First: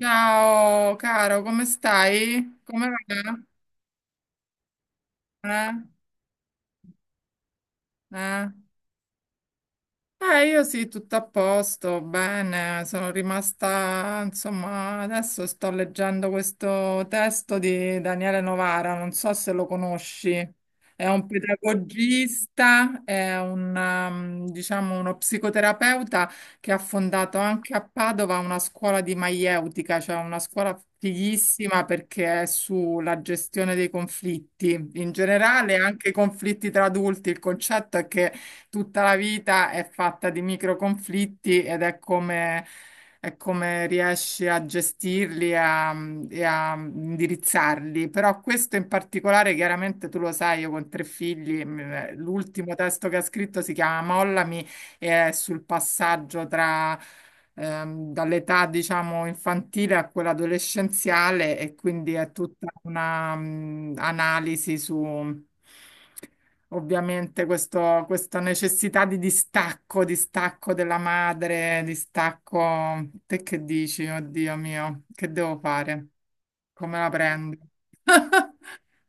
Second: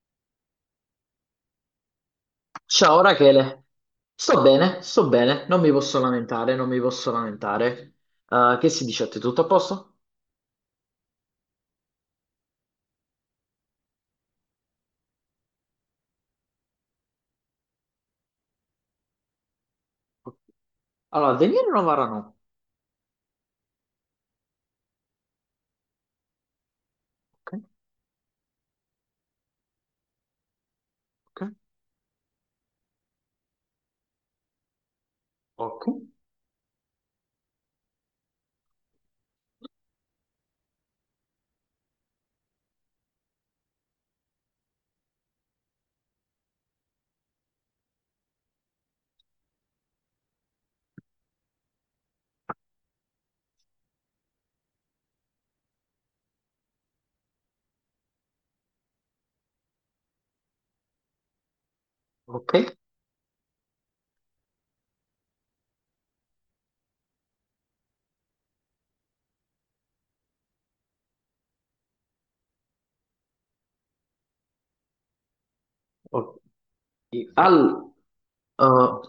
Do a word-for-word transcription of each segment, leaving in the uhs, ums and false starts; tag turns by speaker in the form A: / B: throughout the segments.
A: Ciao caro, come stai? Come va?
B: Ciao Rachele, sto bene, sto bene, non
A: Eh?
B: mi posso lamentare, non mi posso lamentare.
A: Eh?
B: Eh, che si dice a te? Tutto a posto?
A: Eh, io sì, tutto a posto, bene, sono rimasta, insomma, adesso sto leggendo questo testo di Daniele Novara, non so se lo conosci. È un
B: Allora, Daniele Novara no.
A: pedagogista, è un, ehm, diciamo, uno psicoterapeuta che ha fondato
B: Ok,
A: anche a Padova una scuola di maieutica, cioè una scuola fighissima perché è sulla gestione dei conflitti, in generale
B: ok, ok,
A: anche i conflitti tra adulti. Il concetto è che tutta la vita è fatta di micro conflitti ed è come, è come riesci a gestirli e a, e a indirizzarli. Però questo in particolare, chiaramente tu lo sai, io con tre figli, mh, l'ultimo testo che ha scritto si chiama Mollami e è sul passaggio tra ehm, dall'età, diciamo, infantile a quella adolescenziale, e quindi è
B: ok.
A: tutta una mm, analisi su, ovviamente questo- questa necessità di distacco, distacco della madre, distacco. Te che dici? Oddio mio, che devo fare?
B: Ok.
A: Come la prendo?
B: Al- eh, no,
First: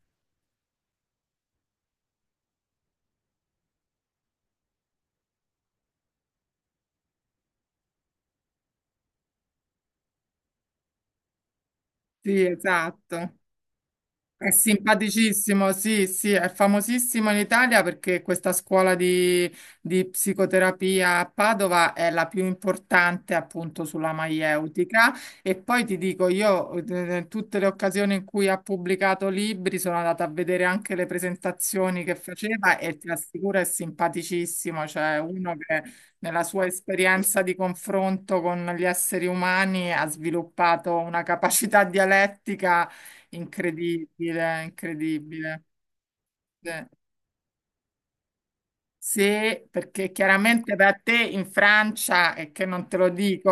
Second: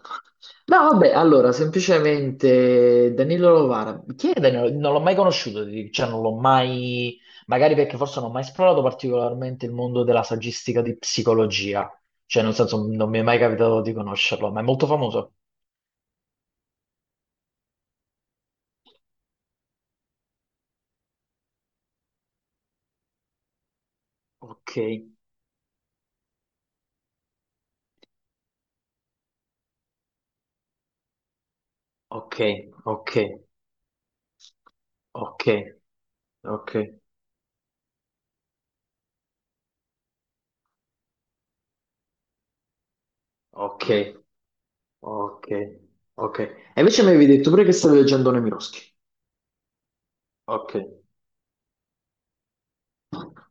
B: vabbè, allora, semplicemente Danilo Novara. Chi è Danilo? Non l'ho mai conosciuto, ti dico, cioè non l'ho mai. Magari perché forse non ho mai esplorato particolarmente il mondo della saggistica di psicologia. Cioè,
A: Sì,
B: nel senso, non mi è
A: esatto.
B: mai capitato di
A: È
B: conoscerlo, ma è molto famoso.
A: simpaticissimo, sì, sì, è famosissimo in Italia perché questa scuola di, di psicoterapia a Padova è la più importante appunto sulla
B: Ok,
A: maieutica. E poi ti dico, io eh, tutte le occasioni in cui ha pubblicato libri sono andata a vedere anche le presentazioni che
B: ok,
A: faceva, e
B: ok,
A: ti assicuro è simpaticissimo, cioè
B: ok,
A: uno che nella sua
B: ok,
A: esperienza di confronto con gli esseri umani ha sviluppato una capacità dialettica
B: ok,
A: incredibile,
B: ok,
A: incredibile.
B: ok. E
A: Sì,
B: invece mi avevi detto pure che stavi leggendo Nemirovsky.
A: sì, perché
B: Ok,
A: chiaramente da te in Francia, e che non te lo dico,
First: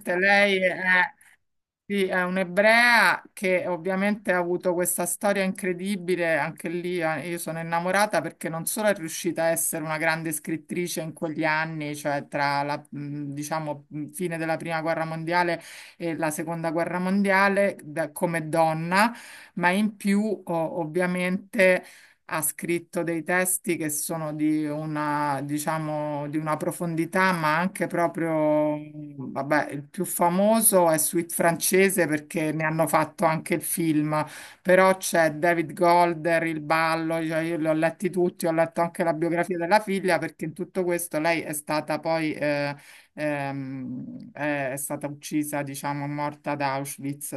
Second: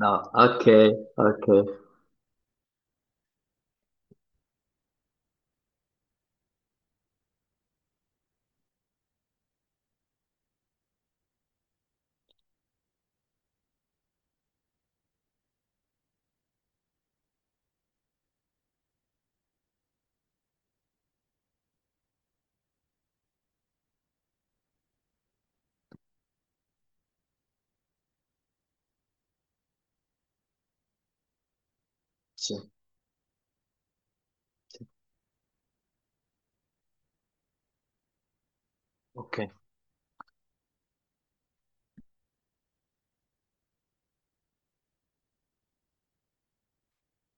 B: no,
A: lei
B: ok,
A: è,
B: ok,
A: sì, è un'ebrea che ovviamente ha avuto questa storia incredibile. Anche lì eh, io sono innamorata perché non solo è riuscita a essere una grande scrittrice in quegli anni, cioè tra la, mh, diciamo, mh, fine della Prima Guerra Mondiale e la Seconda Guerra Mondiale, da- come donna, ma in più o- ovviamente ha scritto dei testi che sono di una, diciamo, di una profondità, ma anche proprio, vabbè, il più famoso è Suite francese perché
B: sì,
A: ne hanno fatto anche il film,
B: sì,
A: però c'è David Golder, Il ballo, cioè io li ho letti tutti. Ho letto anche la
B: ok.
A: biografia della figlia perché in tutto questo lei è stata poi, eh, ehm, è è stata uccisa, diciamo, morta ad Auschwitz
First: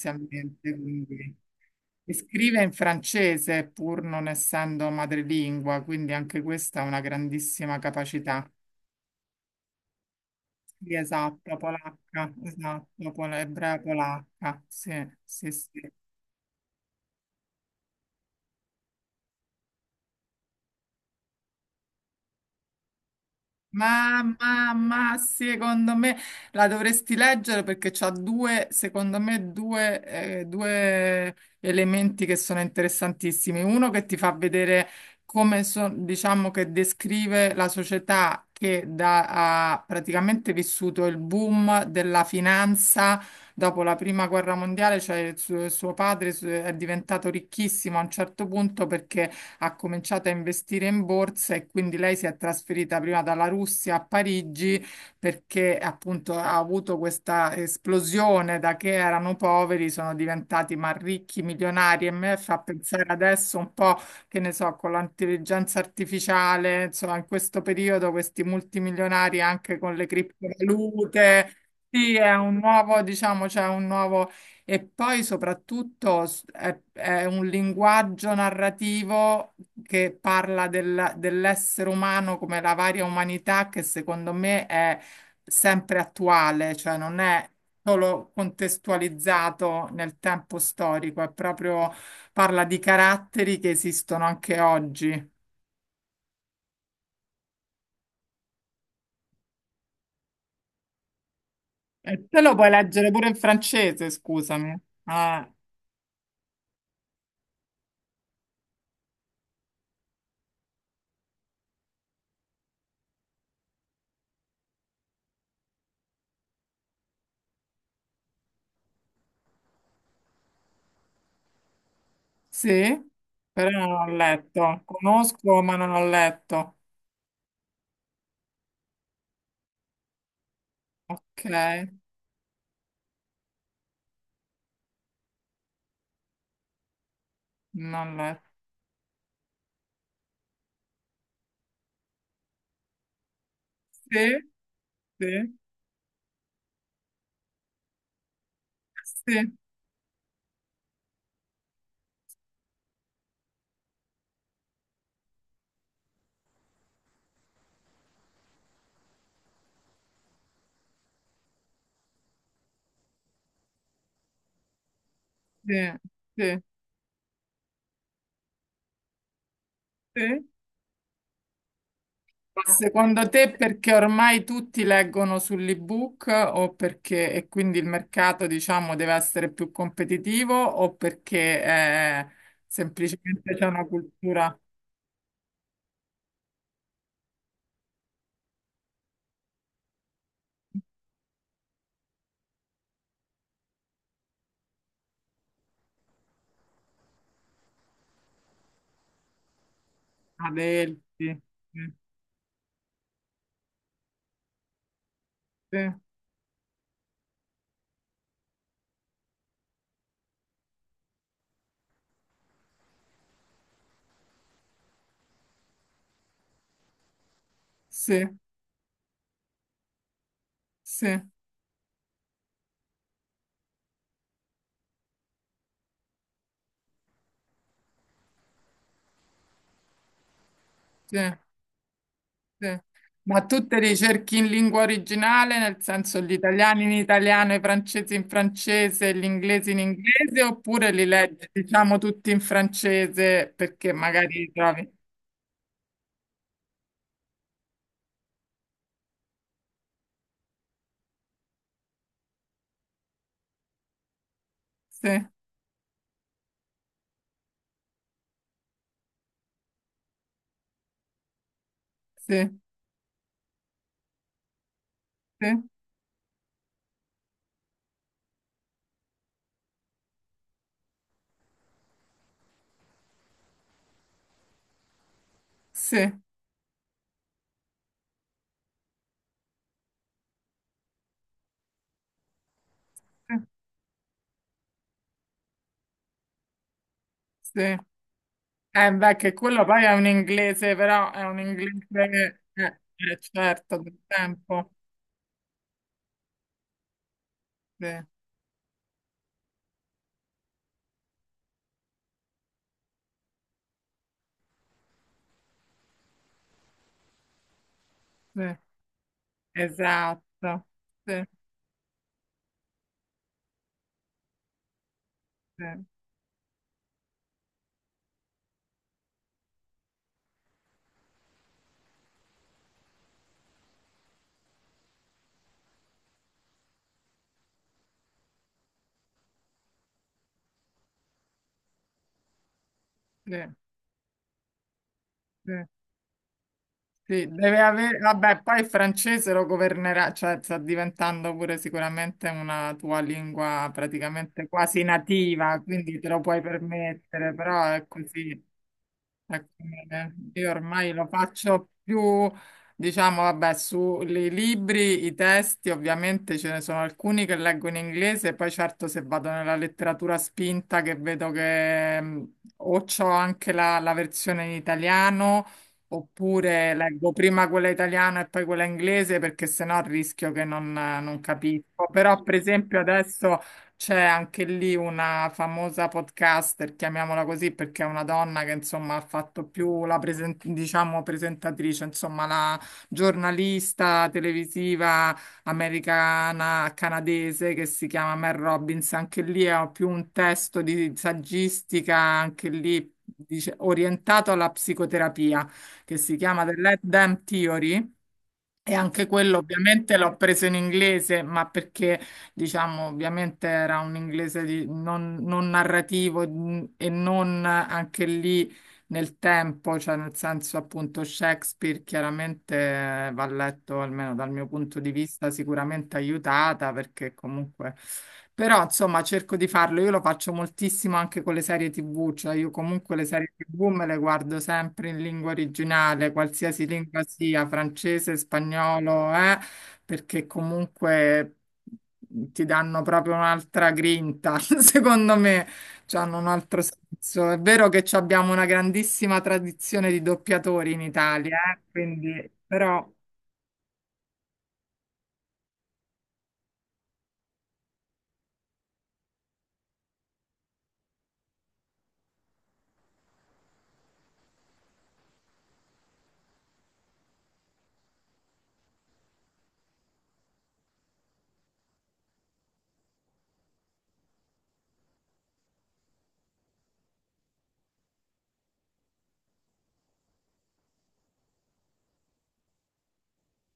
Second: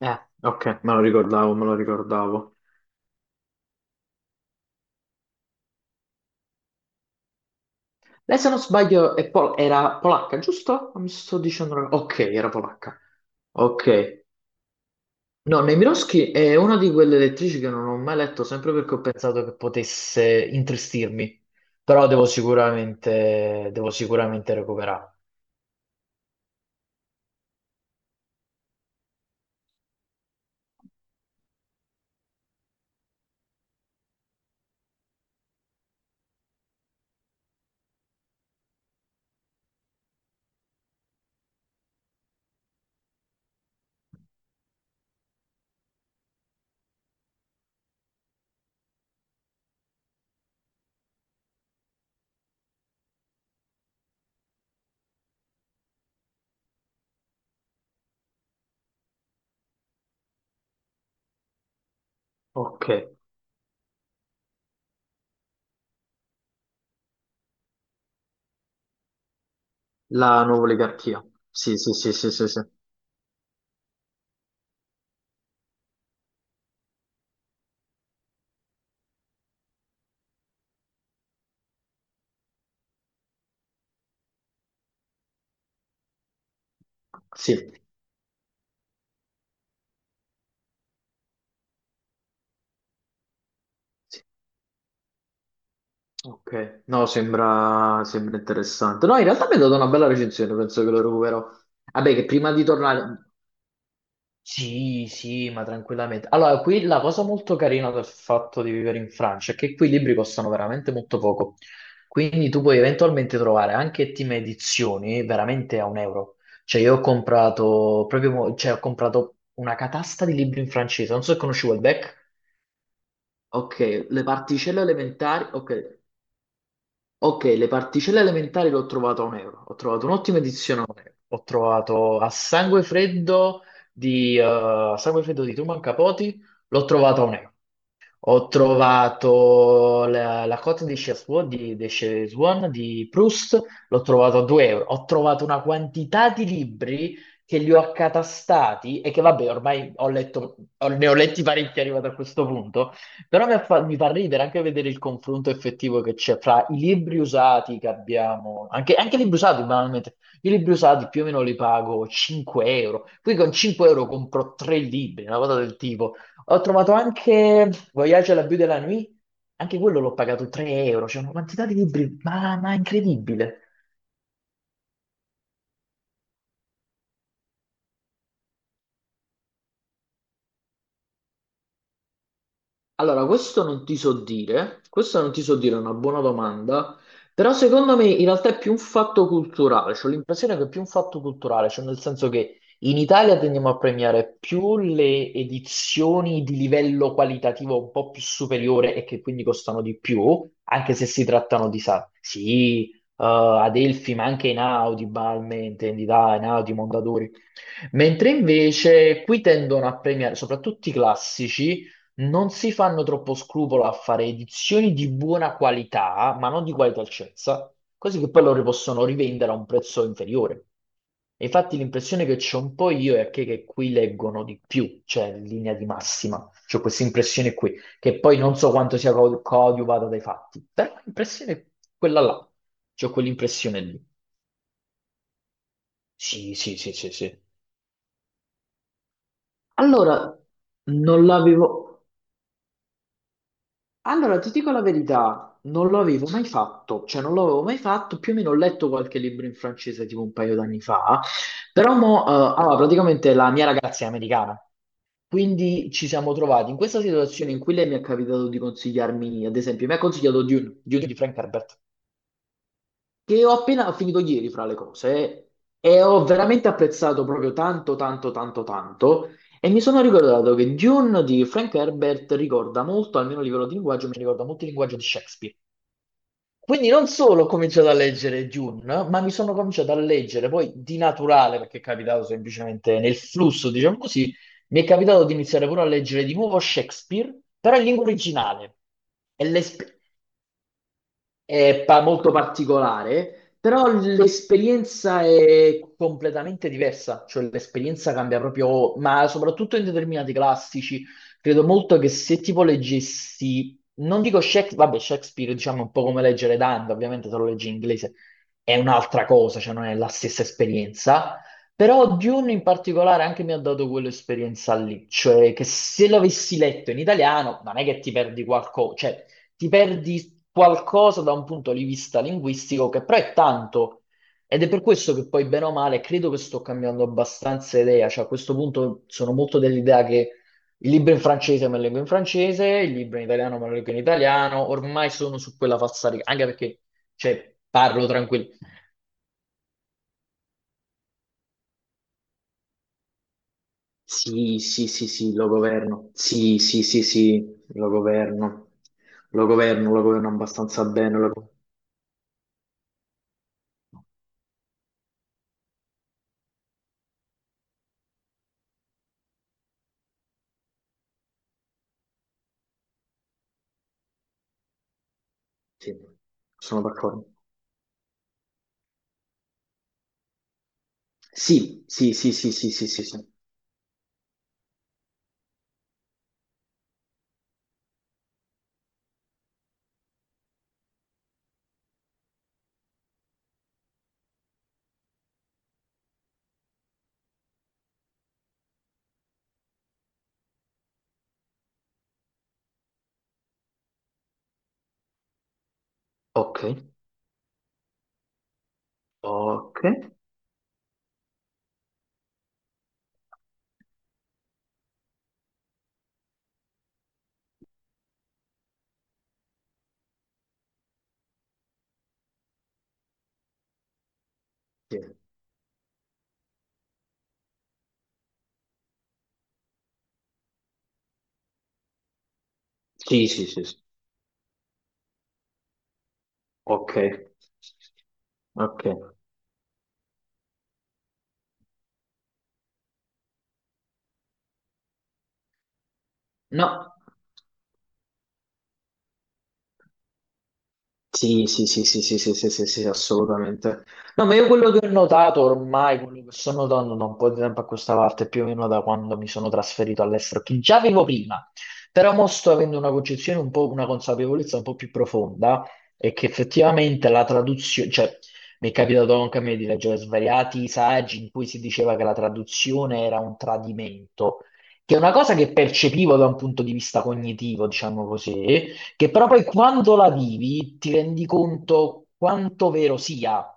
B: Eh, ok, me lo
A: quindi.
B: ricordavo, me lo
A: E
B: ricordavo.
A: scrive in francese pur non essendo madrelingua, quindi anche questa è una grandissima
B: Lei se
A: capacità.
B: non sbaglio è pol- era polacca, giusto?
A: Sì,
B: O mi sto
A: esatto,
B: dicendo. una- Ok,
A: polacca,
B: era polacca.
A: esatto, pol- ebrea
B: Ok,
A: polacca, sì, sì,
B: no,
A: sì.
B: Nemiroski è una di quelle lettrici che non ho mai letto, sempre perché ho pensato che potesse intristirmi, però devo sicuramente, devo
A: Ma,
B: sicuramente
A: ma,
B: recuperare.
A: ma, secondo me la dovresti leggere perché c'ha due, secondo me, due, eh, due elementi che sono interessantissimi. Uno, che ti fa vedere come, so- diciamo, che descrive la società che da- ha praticamente vissuto il boom della finanza dopo la prima guerra mondiale, cioè il suo, suo padre su- è diventato ricchissimo a un certo punto perché ha cominciato a investire in borsa, e quindi lei si è trasferita prima dalla Russia a Parigi perché appunto ha avuto questa esplosione: da che erano poveri, sono diventati ma ricchi, milionari, e me fa
B: Ok,
A: pensare adesso un po', che ne so, con l'intelligenza artificiale, insomma, in questo periodo questi multimilionari anche con le
B: la nuova oligarchia.
A: criptovalute.
B: Sì, sì, sì,
A: Sì,
B: sì,
A: è
B: sì,
A: un
B: sì.
A: nuovo, diciamo, c'è un nuovo. E poi soprattutto s- è, è un linguaggio narrativo che parla del- dell'essere umano, come la varia umanità che secondo me è sempre attuale, cioè non è
B: Sì,
A: solo contestualizzato nel tempo storico, è proprio, parla di caratteri che
B: sì.
A: esistono anche oggi.
B: Ok. No, sembra, sembra interessante. No, in realtà mi è data una bella recensione, penso che lo recuperò.
A: E
B: Vabbè, che
A: te
B: prima
A: lo
B: di
A: puoi leggere pure
B: tornare.
A: in francese, scusami.
B: Sì, sì,
A: Ah,
B: ma tranquillamente. Allora, qui la cosa molto carina del fatto di vivere in Francia è che qui i libri costano veramente molto poco. Quindi tu puoi eventualmente trovare anche team edizioni veramente a un euro. Cioè, io ho comprato proprio, mo- cioè, ho comprato una catasta di libri in francese. Non so se conosci Welbeck.
A: sì, però
B: Ok,
A: non l'ho
B: le particelle
A: letto.
B: elementari.
A: Conosco,
B: Ok.
A: ma non l'ho letto.
B: Ok, le particelle elementari l'ho trovato a un euro, ho trovato un'ottima edizione a un euro, ho
A: Ok,
B: trovato a sangue freddo di, eh, a sangue freddo di Truman Capote, l'ho trovato a un euro.
A: non l'ho.
B: Ho trovato la, la cotta di Chef's di, di Chez Swan di Proust, l'ho
A: Sì,
B: trovato a due euro. Ho
A: sì,
B: trovato una quantità di libri che li ho accatastati e che vabbè,
A: sì,
B: ormai ho letto, ho- ne ho letti parecchi arrivato a questo punto, però mi fa, mi fa ridere anche vedere il confronto effettivo che c'è fra i libri usati che abbiamo, anche, anche i libri usati banalmente, i libri usati più o meno li pago cinque euro, qui con cinque euro compro tre libri, una cosa del
A: sì,
B: tipo. Ho
A: sì,
B: trovato anche Voyage à la Vue de la Nuit, anche quello l'ho pagato
A: sì.
B: tre euro, c'è una quantità di libri, ma,
A: Ma
B: ma
A: secondo te
B: incredibile.
A: perché ormai tutti leggono sull'ebook, o perché e quindi il mercato, diciamo, deve essere più competitivo, o perché eh,
B: Allora,
A: semplicemente
B: questo
A: c'è
B: non
A: una
B: ti so
A: cultura
B: dire, questo non ti so dire, è una buona domanda, però secondo me in realtà è più un fatto culturale, ho l'impressione che è più un fatto culturale, cioè nel senso che in Italia tendiamo a premiare più le edizioni di livello qualitativo un po' più superiore e che quindi costano di più, anche se si
A: adelti?
B: trattano di,
A: Sì,
B: sa, sì, eh, Adelphi, ma anche Einaudi, Balmain,
A: sì,
B: intendi, dai, Einaudi, Mondadori. Mentre invece qui tendono a premiare soprattutto i classici, non si fanno troppo scrupolo a fare edizioni di buona qualità, ma non di qualità altezza, così
A: sì,
B: che poi loro possono rivendere a un prezzo inferiore.
A: sì,
B: E infatti l'impressione che c'ho un po' io è che, che qui leggono di più, cioè in linea di massima. C'ho questa impressione qui, che poi non so quanto sia co- coadiuvata dai fatti, però
A: sì.
B: l'impressione è quella là.
A: Sì.
B: C'ho
A: Ma tu te
B: quell'impressione
A: li
B: lì.
A: cerchi in lingua originale, nel senso gli
B: Sì, sì,
A: italiani in
B: sì, sì, sì.
A: italiano, i francesi in francese, gli inglesi in
B: Allora,
A: inglese, oppure li
B: non
A: leggi, diciamo,
B: l'avevo.
A: tutti in francese perché magari
B: Allora, ti
A: li
B: dico la
A: trovi?
B: verità, non lo avevo mai fatto, cioè non l'avevo mai fatto, più o meno ho letto qualche libro in francese tipo un paio d'anni fa, però mo, eh, allora, praticamente la mia ragazza è americana,
A: Sì,
B: quindi ci siamo trovati in questa situazione in cui lei mi è capitato di consigliarmi, ad esempio, mi ha consigliato Dune, Dune di Frank Herbert,
A: sì,
B: che ho appena finito ieri fra le cose
A: sì,
B: e ho veramente apprezzato proprio tanto, tanto, tanto, tanto. E mi sono ricordato che Dune di Frank Herbert ricorda molto, almeno a livello di linguaggio, mi ricorda molto il linguaggio di Shakespeare.
A: sì,
B: Quindi non solo ho cominciato a leggere Dune, ma mi sono cominciato a leggere poi di naturale, perché è capitato semplicemente nel
A: sì,
B: flusso, diciamo così, mi è capitato di iniziare pure a leggere di nuovo Shakespeare,
A: sì.
B: però in lingua originale.
A: Eh beh, che
B: E
A: quello poi è
B: l'esp-
A: un inglese, però è un
B: è pa- molto
A: inglese, eh, eh,
B: particolare,
A: certo,
B: però
A: del tempo.
B: l'esperienza è completamente diversa, cioè
A: Sì,
B: l'esperienza cambia proprio, ma soprattutto in determinati classici, credo molto che se tipo leggessi, non dico Shakespeare, vabbè Shakespeare diciamo è un po' come leggere Dante, ovviamente se lo leggi in inglese
A: sì,
B: è un'altra cosa, cioè non è la stessa
A: esatto. Sì,
B: esperienza, però Dune in particolare anche mi ha dato quell'esperienza lì, cioè che
A: sì,
B: se l'avessi letto in italiano non è che ti perdi qualcosa, cioè ti perdi qualcosa da un punto di vista linguistico che però è tanto. Ed è per questo che poi, bene o male, credo che sto cambiando abbastanza idea. Cioè, a questo punto sono molto dell'idea che il libro in francese me lo leggo in francese, il libro in
A: sì,
B: italiano me lo leggo in italiano. Ormai sono
A: sì.
B: su quella falsariga, anche perché,
A: Sì,
B: cioè,
A: deve avere,
B: parlo
A: vabbè,
B: tranquillo.
A: poi il francese lo governerà, cioè sta diventando pure sicuramente una tua lingua praticamente
B: Sì,
A: quasi
B: sì, sì, sì, lo
A: nativa, quindi te
B: governo.
A: lo puoi
B: Sì, sì, sì,
A: permettere,
B: sì,
A: però è
B: lo
A: così.
B: governo. Lo
A: Ecco,
B: governo, lo
A: eh,
B: governo
A: io
B: abbastanza
A: ormai lo
B: bene. Lo.
A: faccio più, diciamo, vabbè, sui libri, i testi. Ovviamente ce ne sono alcuni che leggo in inglese, poi certo se vado nella letteratura spinta che vedo che mh, o c'ho anche la, la versione in italiano,
B: Sì,
A: oppure
B: sono
A: leggo
B: d'accordo.
A: prima quella italiana e poi quella inglese, perché sennò rischio che non non
B: Sì,
A: capisco.
B: sì,
A: Però,
B: sì,
A: per
B: sì, sì,
A: esempio,
B: sì, sì, sì.
A: adesso. C'è anche lì una famosa podcaster, chiamiamola così, perché è una donna che insomma ha fatto più la presen- diciamo presentatrice, insomma la giornalista televisiva americana canadese che si chiama Mel Robbins. Anche lì è più un testo di saggistica, anche lì dice, orientato alla psicoterapia, che si chiama The
B: Ok,
A: Let Them Theory, e anche quello
B: ok.
A: ovviamente l'ho preso in inglese, ma perché diciamo ovviamente era un inglese di- non, non narrativo, mm, e non eh, anche lì nel tempo, cioè nel senso appunto Shakespeare chiaramente eh, va letto, almeno dal mio punto di
B: Sì.
A: vista, sicuramente aiutata perché comunque. Però insomma cerco di farlo, io lo faccio moltissimo anche con le serie T V, cioè io comunque le
B: Sì,
A: serie
B: sì, sì,
A: T V
B: sì.
A: me le guardo sempre in lingua originale, qualsiasi
B: Ok,
A: lingua sia, francese,
B: ok.
A: spagnolo, eh, perché comunque ti danno proprio un'altra grinta, secondo me. Cioè, hanno un altro
B: No.
A: senso. È vero che ci abbiamo una grandissima tradizione di doppiatori in Italia,
B: Sì,
A: eh,
B: sì, sì, sì, sì,
A: Quindi,
B: sì, sì, sì, sì,
A: però,
B: assolutamente. No, ma io quello che ho notato ormai, quello che sto notando da un po' di tempo a questa parte, più o meno da quando mi sono trasferito all'estero, che già avevo prima, però mo sto avendo una concezione un po', una consapevolezza un po' più profonda, è che effettivamente la traduzione, cioè mi è capitato anche a me di leggere svariati saggi in cui si diceva che la traduzione era un tradimento, che è una cosa che percepivo da un punto di vista cognitivo, diciamo così, che però poi quando la vivi ti rendi conto quanto vero sia.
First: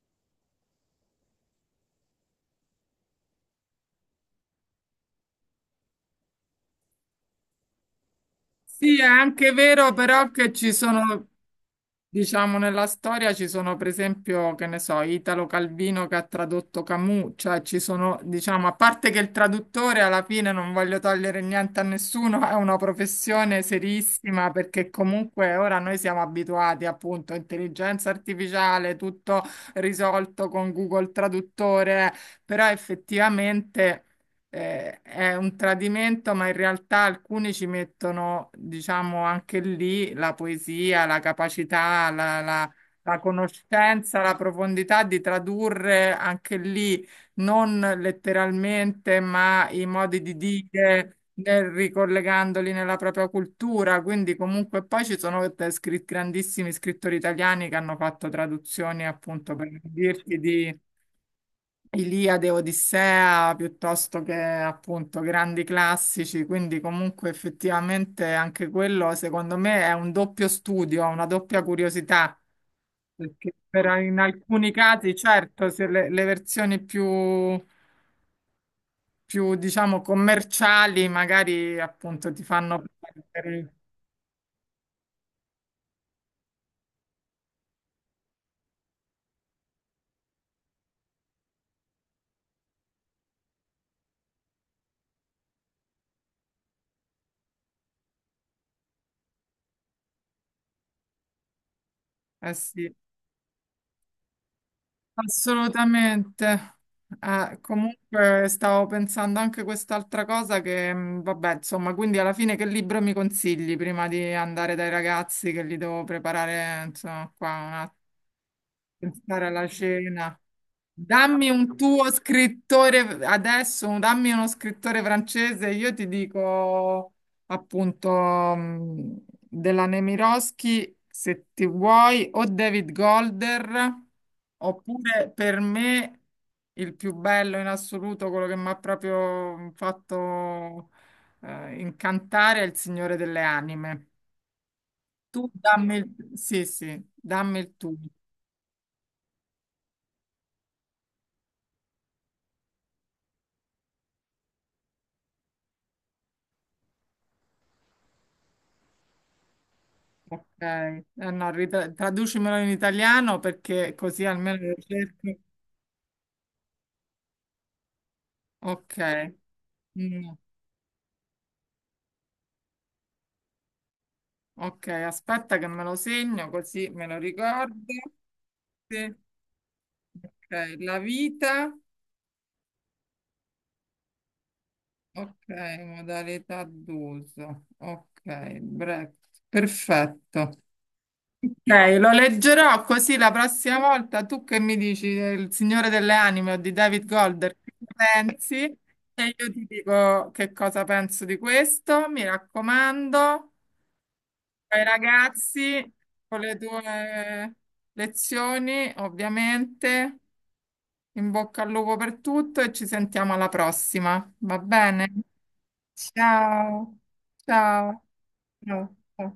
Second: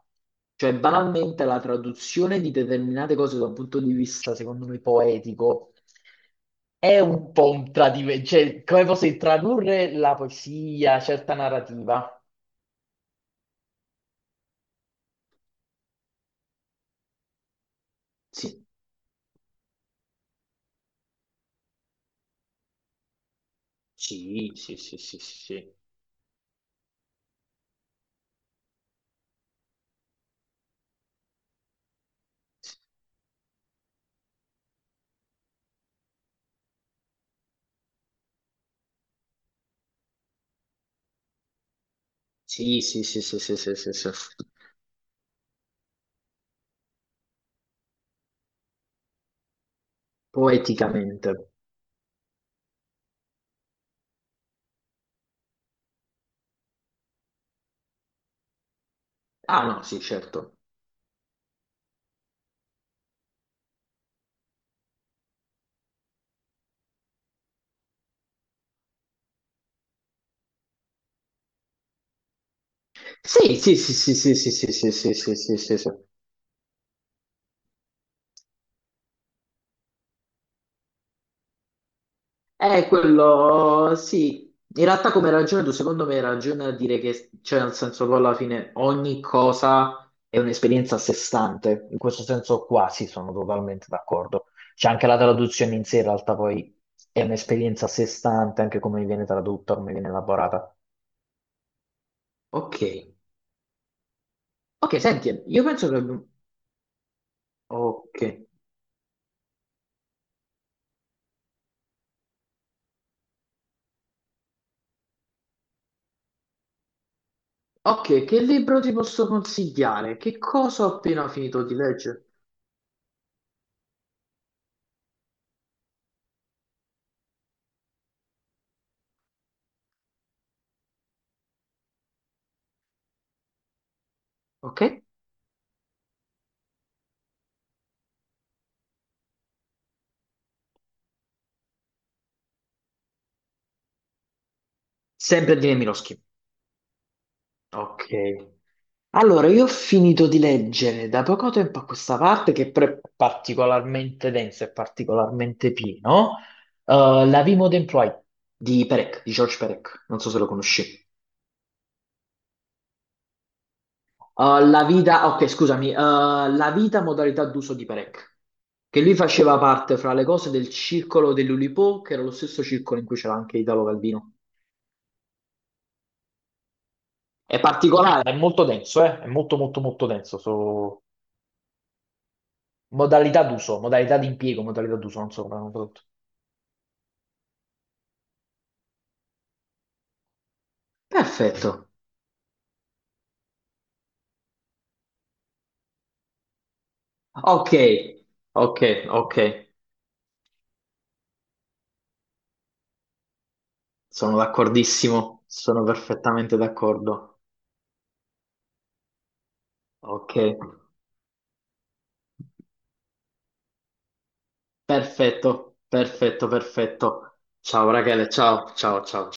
B: Cioè, banalmente la traduzione di determinate cose da un punto di vista, secondo me, poetico è un po' un tradimento, cioè, come
A: sì, è
B: fosse
A: anche
B: tradurre
A: vero
B: la
A: però che ci
B: poesia,
A: sono,
B: certa narrativa.
A: diciamo, nella storia ci sono, per esempio, che ne so, Italo Calvino, che ha tradotto Camus, cioè ci sono,
B: Sì,
A: diciamo, a parte che il traduttore alla fine, non voglio togliere niente a nessuno, è una professione serissima,
B: sì, sì,
A: perché
B: sì, sì,
A: comunque
B: sì,
A: ora noi siamo abituati appunto a intelligenza artificiale, tutto risolto con Google Traduttore, però effettivamente eh, è un tradimento, ma in realtà alcuni ci mettono, diciamo, anche lì la poesia, la capacità, la, la-
B: sì, sì,
A: la
B: sì, sì, sì, sì, sì, sì.
A: conoscenza, la profondità di tradurre anche lì non letteralmente, ma i modi di dire.
B: Poeticamente.
A: Nel- ricollegandoli nella propria cultura, quindi comunque poi ci sono te- scri- grandissimi scrittori italiani che hanno fatto traduzioni appunto,
B: Ah
A: per
B: no, sì,
A: dirti,
B: certo.
A: Iliade, Odissea, piuttosto che appunto grandi classici, quindi comunque effettivamente anche quello secondo me è un doppio studio, una doppia curiosità, perché
B: Sì, sì, sì,
A: per-
B: sì,
A: in
B: sì, sì,
A: alcuni
B: sì, sì, sì,
A: casi
B: sì, sì,
A: certo
B: sì,
A: se
B: sì.
A: le, le versioni più, più diciamo commerciali magari appunto ti fanno
B: Eh,
A: perdere,
B: quello sì. In realtà come ragione tu secondo me hai ragione a dire che, cioè nel senso poi alla fine ogni cosa è un'esperienza a sé stante, in questo senso quasi sono totalmente d'accordo. C'è anche la traduzione in sé, in realtà poi è un'esperienza a sé stante, anche come viene tradotta, come viene elaborata.
A: eh
B: Ok,
A: sì.
B: ok, senti, io penso che abbiamo-
A: Assolutamente. Eh,
B: Ok,
A: comunque stavo pensando anche quest'altra cosa che, mh, vabbè, insomma, quindi alla fine che libro mi consigli, prima di andare dai ragazzi che li devo preparare, insomma, qua, un attimo,
B: ok, che libro ti posso
A: pensare alla
B: consigliare? Che
A: cena?
B: cosa ho appena
A: Dammi
B: finito di
A: un tuo
B: leggere?
A: scrittore adesso, un- dammi uno scrittore francese, io ti dico appunto, mh, della Nemirovsky, se ti vuoi, o David Golder,
B: Ok?
A: oppure per me il più bello in assoluto, quello che mi ha proprio fatto eh, incantare, è Il Signore delle Anime. Tu
B: Sempre di
A: dammi il,
B: Nemirovsky.
A: sì, sì, dammi il tuo.
B: Ok. Allora, io ho finito di leggere da poco tempo a questa parte, che però è particolarmente densa e particolarmente pieno, eh, La vie moderne di Perec, di George Perec, non so se
A: Ok,
B: lo
A: eh,
B: conosci.
A: no, rit- traducimelo in italiano perché così
B: Eh,
A: almeno lo
B: la vita,
A: cerco.
B: ok, scusami, eh, La vita modalità d'uso di Perec,
A: Ok.
B: che lui faceva parte, fra le
A: Mm,
B: cose, del circolo dell'Oulipo, che era lo stesso circolo in cui c'era anche Italo Calvino.
A: ok, aspetta che me lo segno così me lo
B: È
A: ricordo.
B: particolare. È molto denso,
A: Sì.
B: eh? È molto molto molto denso.
A: Ok, la
B: so-
A: vita,
B: Modalità d'uso, modalità di impiego, modalità d'uso, non
A: ok,
B: so come l'hanno tradotto.
A: modalità d'uso, ok, break, perfetto.
B: Perfetto.
A: Ok, lo leggerò, così la prossima volta tu che mi dici del Signore delle Anime o di David Golder, che
B: Ok,
A: ne pensi?
B: ok,
A: E
B: ok.
A: io ti dico che cosa penso di questo. Mi raccomando,
B: Sono
A: ai
B: d'accordissimo, sono
A: ragazzi, con le
B: perfettamente d'accordo.
A: tue lezioni, ovviamente,
B: Ok,
A: in bocca al lupo per tutto, e ci sentiamo alla prossima, va bene?
B: perfetto, perfetto,
A: Ciao,
B: perfetto. Ciao
A: ciao.
B: Rachele, ciao,
A: Ciao.
B: ciao,
A: Ciao.
B: ciao.